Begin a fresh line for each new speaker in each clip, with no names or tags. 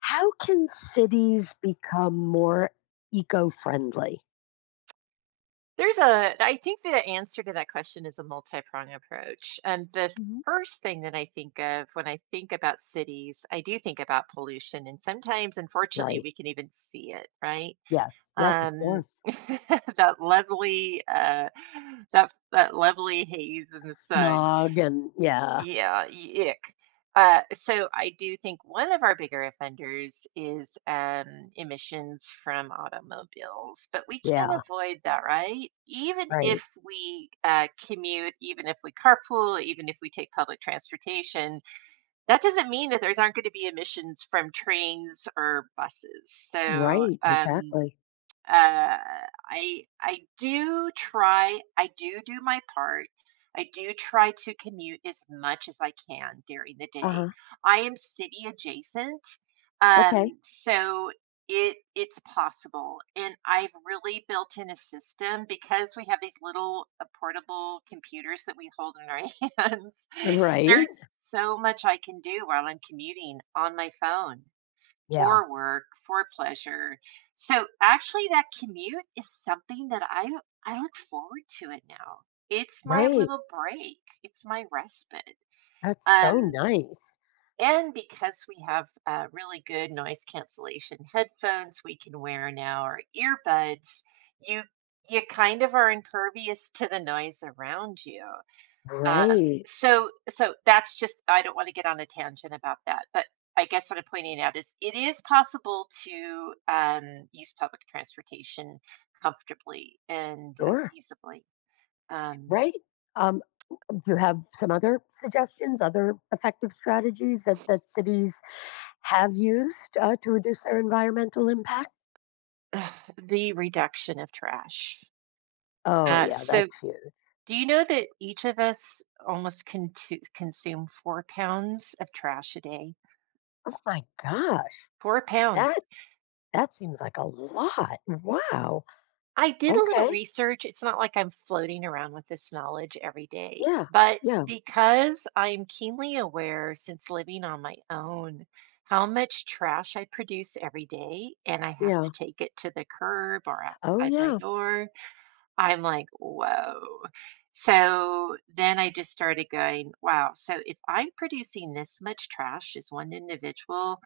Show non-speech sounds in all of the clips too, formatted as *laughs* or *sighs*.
How can cities become more eco friendly?
There's a I think the answer to that question is a multi-pronged approach. And the
hmm
first thing that I think of when I think about cities, I do think about pollution. And sometimes, unfortunately,
Right.
we can even see it, right?
Yes. Yes, of
Um,
course.
*laughs* that lovely, that lovely haze in the sun.
Smog and yeah.
Yeah, ick. So I do think one of our bigger offenders is emissions from automobiles, but we can
Yeah.
avoid that, right? Even
Right.
if we commute, even if we carpool, even if we take public transportation, that doesn't mean that there's aren't going to be emissions from trains or buses. So
Right.
um,
Exactly.
uh, I I do try. I do do my part. I do try to commute as much as I can during the
Uh
day.
huh.
I am city adjacent,
Okay.
so it's possible. And I've really built in a system because we have these little portable computers that we hold in our *laughs* hands.
Right.
There's so much I can do while I'm commuting on my phone
Yeah.
for work, for pleasure. So actually that commute is something that I look forward to it now. It's my
Right.
little break. It's my respite.
That's so
Um
nice.
and because we have really good noise cancellation headphones we can wear now or earbuds, you you kind of are impervious to the noise around you. Um,
Right.
so so that's just I don't want to get on a tangent about that, but I guess what I'm pointing out is it is possible to use public transportation comfortably and
Sure.
feasibly. Um,
Right. Um, do you have some other suggestions, other effective strategies that cities have used to reduce their environmental impact?
*sighs* the reduction of trash.
Oh,
Uh,
yeah,
so,
that's huge.
do you know that each of us almost con- consume 4 pounds of trash a day?
My gosh,
4 pounds.
that that seems like a lot. Wow.
I did a little
Okay.
research. It's not like I'm floating around with this knowledge every day,
Yeah.
but
Yeah.
because I'm keenly aware since living on my own how much trash I produce every day and I have
Yeah.
to take it to the curb or
Oh
outside my
yeah.
door. I'm like, whoa. So then I just started going, wow. So if I'm producing this much trash as one individual,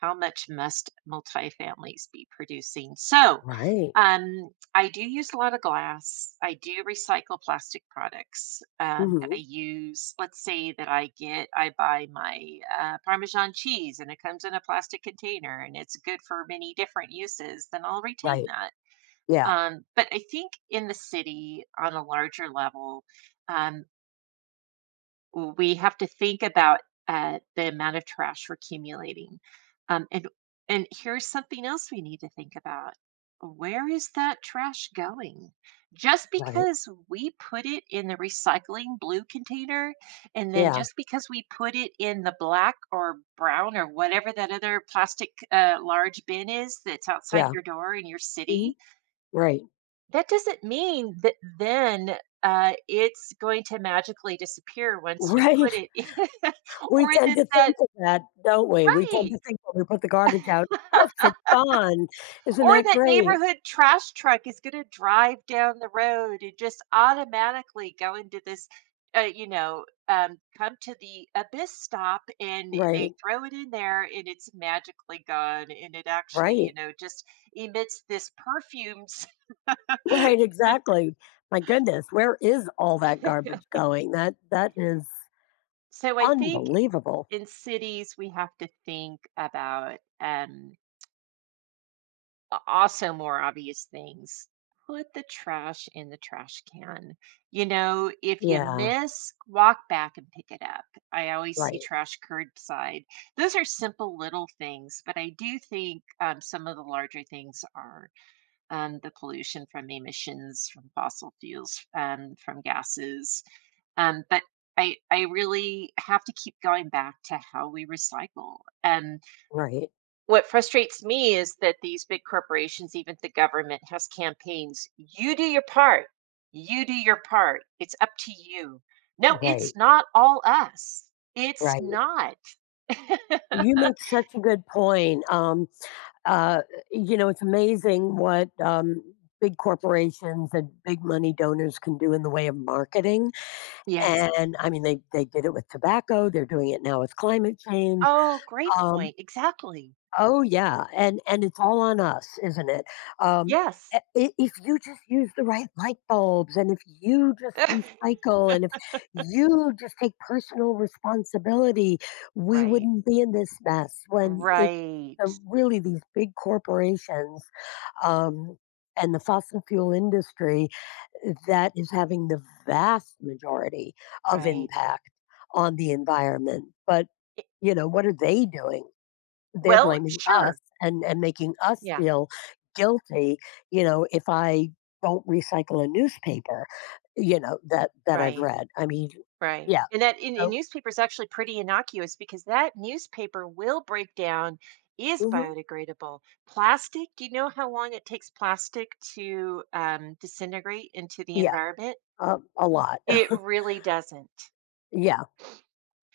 how much must multifamilies be producing? So
Right.
um, I do use a lot of glass. I do recycle plastic products that I
hmm
use. Let's say that I buy my Parmesan cheese and it comes in a plastic container and it's good for many different uses, then I'll retain
Right.
that.
Yeah.
But I think in the city, on a larger level, um, we have to think about the amount of trash we're accumulating. Um, and and here's something else we need to think about: where is that trash going? Just
Right.
because we put it in the recycling blue container, and then
Yeah.
just because we put it in the black or brown or whatever that other plastic large bin is that's outside
Yeah.
your door in your
hmm
city,
Right. *laughs*
that doesn't mean that then, it's going to magically disappear once you
Right.
put it in. *laughs*
We
or
tend
that
to
that
think of that, don't we? We tend
Right.
to think when we put the garbage out, poof,
*laughs*
it's gone. Isn't
Or
that
that
great?
neighborhood trash truck is gonna drive down the road and just automatically go into this, come to the abyss stop and
Right.
they throw it in there and it's magically gone and it actually,
Right.
just emits this perfume.
Right. Exactly. My goodness, where is all that garbage
*laughs*
going? That is
So I think
unbelievable.
in cities, we have to think about also more obvious things. Put the trash in the trash can. You know, if you
Yeah.
miss, walk back and pick it up. I always see
Right.
trash curbside. Those are simple little things, but I do think some of the larger things are the pollution from emissions from fossil fuels, from gases. But I really have to keep going back to how we recycle. And
Right,
what frustrates me is that these big corporations, even the government, has campaigns. You do your part. You do your part. It's up to you. No, it's
right,
not all us. It's
right.
not. *laughs*
You make such a good point. Uh, you know, it's amazing what big corporations and big money donors can do in the way of marketing.
Yes.
And I mean, they did it with tobacco, they're doing it now with climate change.
Oh, great
Um,
point. Exactly.
Oh, yeah, and it's all on us, isn't it? Um,
Yes.
I if you just use the right light bulbs, and if you just
*laughs*
recycle, and if you just take personal responsibility, we
Right.
wouldn't be in this mess when it's
Right.
really these big corporations um, and the fossil fuel industry that is having the vast majority of
Right.
impact on the environment. But,
I
you know, what are they doing? They're
Well,
blaming us
sure.
and making us
Yeah.
feel guilty, you know, if I don't recycle a newspaper, you know, that I've
Right.
read. I mean,
Right.
yeah.
And that in
So
newspaper is actually pretty innocuous because that newspaper will break down, is
mhm,
biodegradable. Plastic, do you know how long it takes plastic to, disintegrate into the
yeah,
environment?
a lot.
It
*laughs*
really doesn't.
Yeah,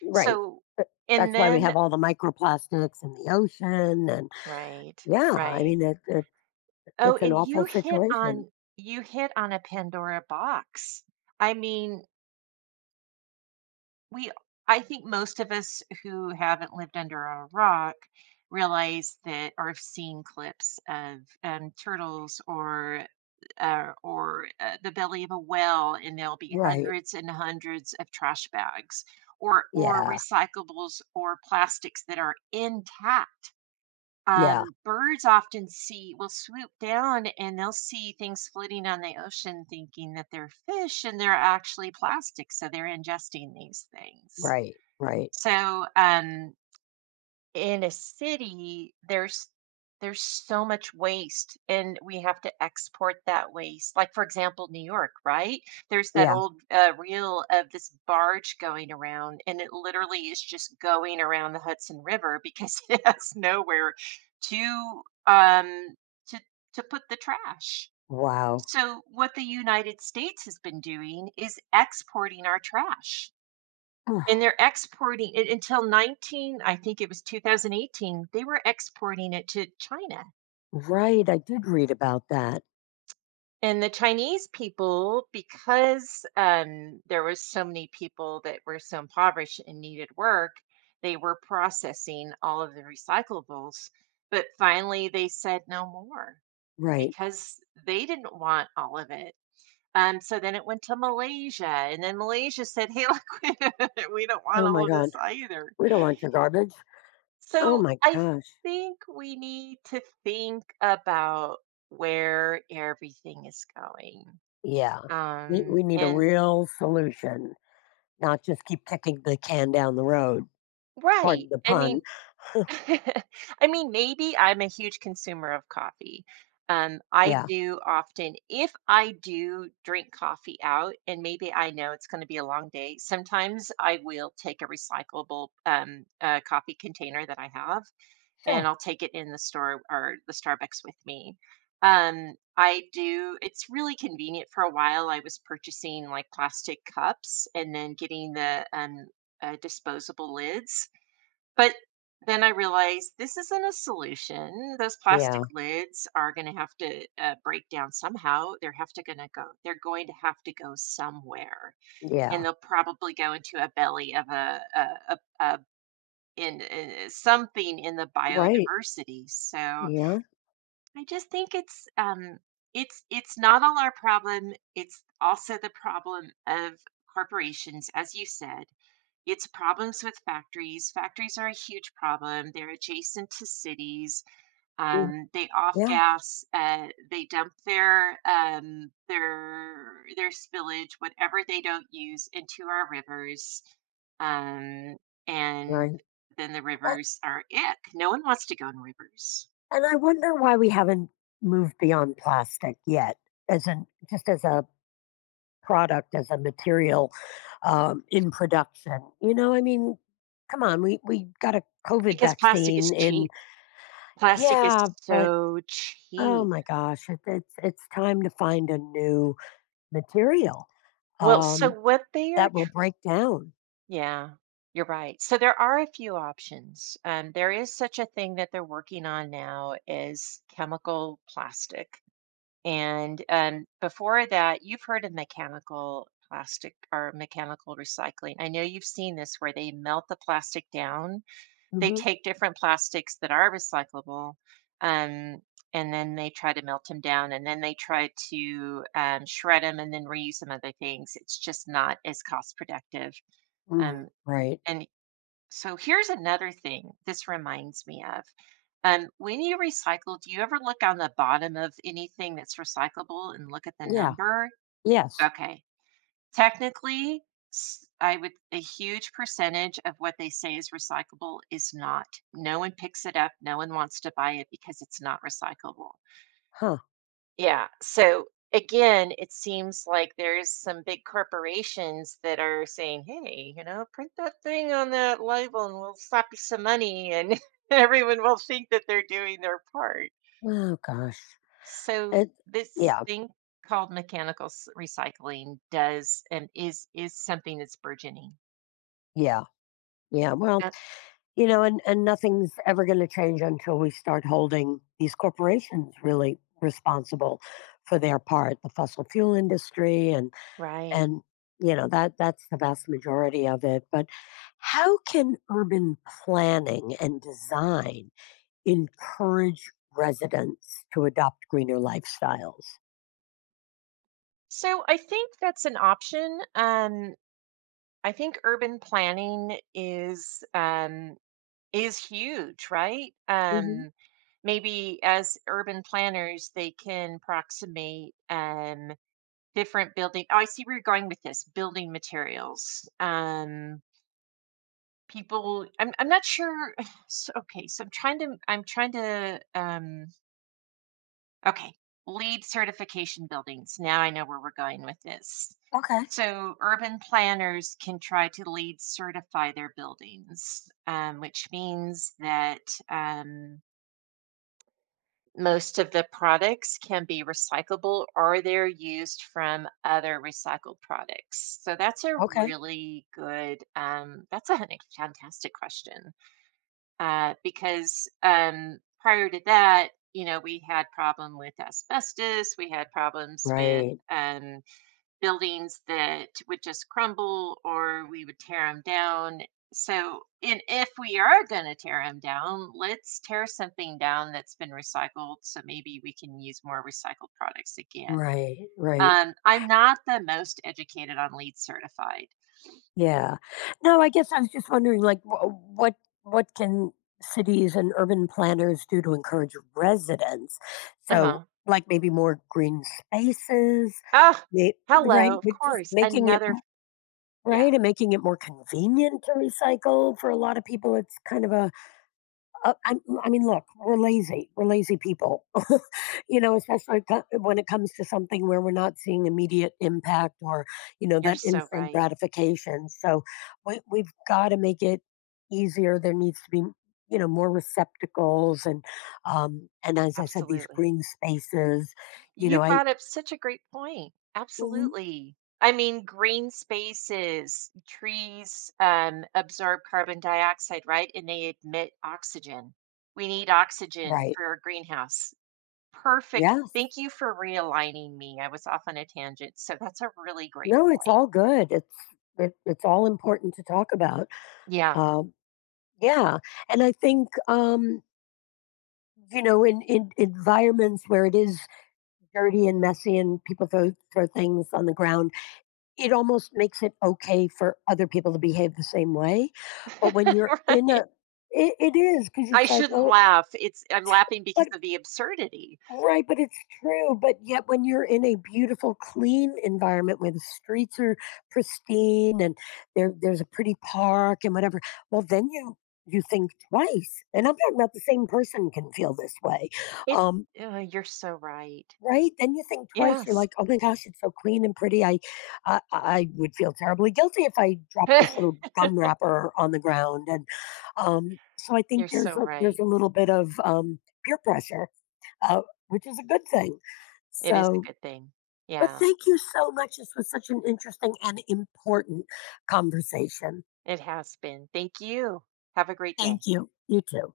right.
So
Th-
and
That's why we
then.
have all the microplastics in the ocean and
Right.
yeah, I
Right.
mean
Oh,
it's an
and
awful situation.
you hit on a Pandora box. I mean we I think most of us who haven't lived under a rock realize that or have seen clips of turtles or the belly of a whale, and there'll be
Right.
hundreds and hundreds of trash bags or
Yeah.
recyclables or plastics that are intact.
Yeah.
Birds often see will swoop down and they'll see things floating on the ocean, thinking that they're fish, and they're actually plastic, so they're ingesting these things.
Right. Right.
So, in a city, there's so much waste, and we have to export that waste. Like for example, New York, right? There's that
Yeah.
old reel of this barge going around, and it literally is just going around the Hudson River because *laughs* it has nowhere to um to to put the trash.
Wow.
So what the United States has been doing is exporting our trash, and they're exporting it until 19 I think it was 2018. They were exporting it to China.
*sighs* Right. I did read about that.
And the Chinese people, because, there was so many people that were so impoverished and needed work, they were processing all of the recyclables, but finally they said no more
Right.
because they didn't want all of it. So then it went to Malaysia, and then Malaysia said, "Hey, *laughs* look, we don't want
Oh
all
my
of
God.
this either."
We don't want your garbage. Oh
So
my
I
gosh.
think we need to think about where everything is going.
Yeah. We, we need a
And
real solution, not just keep kicking the can down the road. Pardon
Right.
the
I
pun.
mean, *laughs* maybe I'm a huge consumer of coffee. I
Yeah.
do often, if I do drink coffee out, and maybe I know it's going to be a long day, sometimes I will take a recyclable coffee container that I have
Sure.
and I'll take it in the store or the Starbucks with me. I do. It's really convenient. For a while, I was purchasing like plastic cups and then getting the disposable lids. But then I realized this isn't a solution. Those plastic
Yeah.
lids are going to have to break down somehow. They're have to going to go. They're going to have to go somewhere, and
Yeah.
they'll probably go into a belly of a, a in something in the
Right.
biodiversity. So I
Yeah.
just think it's not all our problem. It's also the problem of corporations, as you said. It's problems with factories. Factories are a huge problem. They're adjacent to cities.
mm,
They off
Yeah.
gas. They dump their spillage, whatever they don't use, into our rivers, um, and
Right.
then the
A-
rivers are ick. No one wants to go in rivers
And I wonder why we haven't moved beyond plastic yet as an just as a product, as a material in production. You know, I mean, come on, we got a COVID
because plastic
vaccine
is
in,
cheap. Plastic is
yeah, but
so
oh
cheap.
my gosh, it's time to find a new material
Well, so
um,
what they are,
that will
tr-
break down.
yeah, you're right. So there are a few options. There is such a thing that they're working on now is chemical plastic. And before that, you've heard of mechanical plastic or mechanical recycling. I know you've seen this where they melt the plastic down. They
hmm
take different plastics that are recyclable, um, and then they try to melt them down, and then they try to shred them and then reuse some other things. It's just not as cost productive.
Mm,
Um,
right?
and so here's another thing this reminds me of. When you recycle, do you ever look on the bottom of anything that's recyclable and look at the
Yeah.
number?
Yes.
Okay. Technically, I would a huge percentage of what they say is recyclable is not. No one picks it up. No one wants to buy it because it's not recyclable.
Huh.
Yeah. So again, it seems like there's some big corporations that are saying, hey, print that thing on that label and we'll slap you some money and *laughs* everyone will think that they're doing their part.
Oh gosh.
So
It.
this
Yeah.
thing called mechanical recycling does and is something that's burgeoning.
Yeah. Yeah. Well,
Uh,
you know, and nothing's ever going to change until we start holding these corporations really responsible for their part, the fossil fuel industry and
Right.
And, you know, that that's the vast majority of it, but how can urban planning and design encourage residents to adopt greener lifestyles?
So I think that's an option. I think urban planning is huge, right?
hmm
Maybe as urban planners, they can approximate different building. Oh, I see where you're going with this building materials. People, I'm not sure. *sighs* So, okay, so I'm trying to, okay, lead certification buildings. Now I know where we're going with this.
Okay.
So, urban planners can try to lead certify their buildings, which means that um, most of the products can be recyclable or they're used from other recycled products. So that's a
Okay.
really good, that's a hun- fantastic question because prior to that, we had problem with asbestos, we had problems with
Right,
buildings that would just crumble or we would tear them down. So, and if we are going to tear them down, let's tear something down that's been recycled so maybe we can use more recycled products again.
right, right.
I'm not the most educated on LEED certified.
Yeah. No, I guess I was just wondering, like, what can cities and urban planners do to encourage residents? So,
Uh-huh.
like, maybe more green spaces,
Oh,
may, right?
hello. Of
But just
course.
making it
Yeah,
right, and making it more convenient to recycle. For a lot of people, it's kind of a a I I mean, look, we're lazy people, *laughs* you know, especially co when it comes to something where we're not seeing immediate impact or, you know,
you're
that
so
instant
right.
gratification, so we we've gotta make it easier, there needs to be, you know, more receptacles and as I said, these
Absolutely.
green spaces, you know,
You
I
brought up such a great point.
mhm,
Absolutely. I mean, green spaces, trees absorb carbon dioxide, right? And they emit oxygen. We need oxygen
right,
for our greenhouse. Perfect.
yeah.
Thank you for realigning me. I was off on a tangent. So that's a really great
No, it's
point.
all good. It's all important to talk about.
Yeah.
Um, yeah, and I think you know, in environments where it is dirty and messy, and people throw things on the ground, it almost makes it okay for other people to behave the same way. But when you're
*laughs*
in
Right.
a, it is because
I
it's like,
shouldn't
oh,
laugh. It's I'm laughing
what
because of the absurdity.
right, but it's true. But yet, when you're in a beautiful, clean environment where the streets are pristine and there's a pretty park and whatever, well, then you think twice. And I'm talking about the same person can feel this way,
It's
um,
You're so right.
right? Then you think twice. You're
Yes.
like, oh my gosh, it's so clean and pretty. I would feel terribly guilty if I dropped this little
*laughs*
gum wrapper on the ground. And so I think
You're so
there's
right.
a little bit of peer pressure uh, which is a good thing.
It is a
So,
good thing.
but
Yeah,
thank you so much. This was such an interesting and important conversation.
it has been. Thank you. Have a great
Thank
day.
you. You too.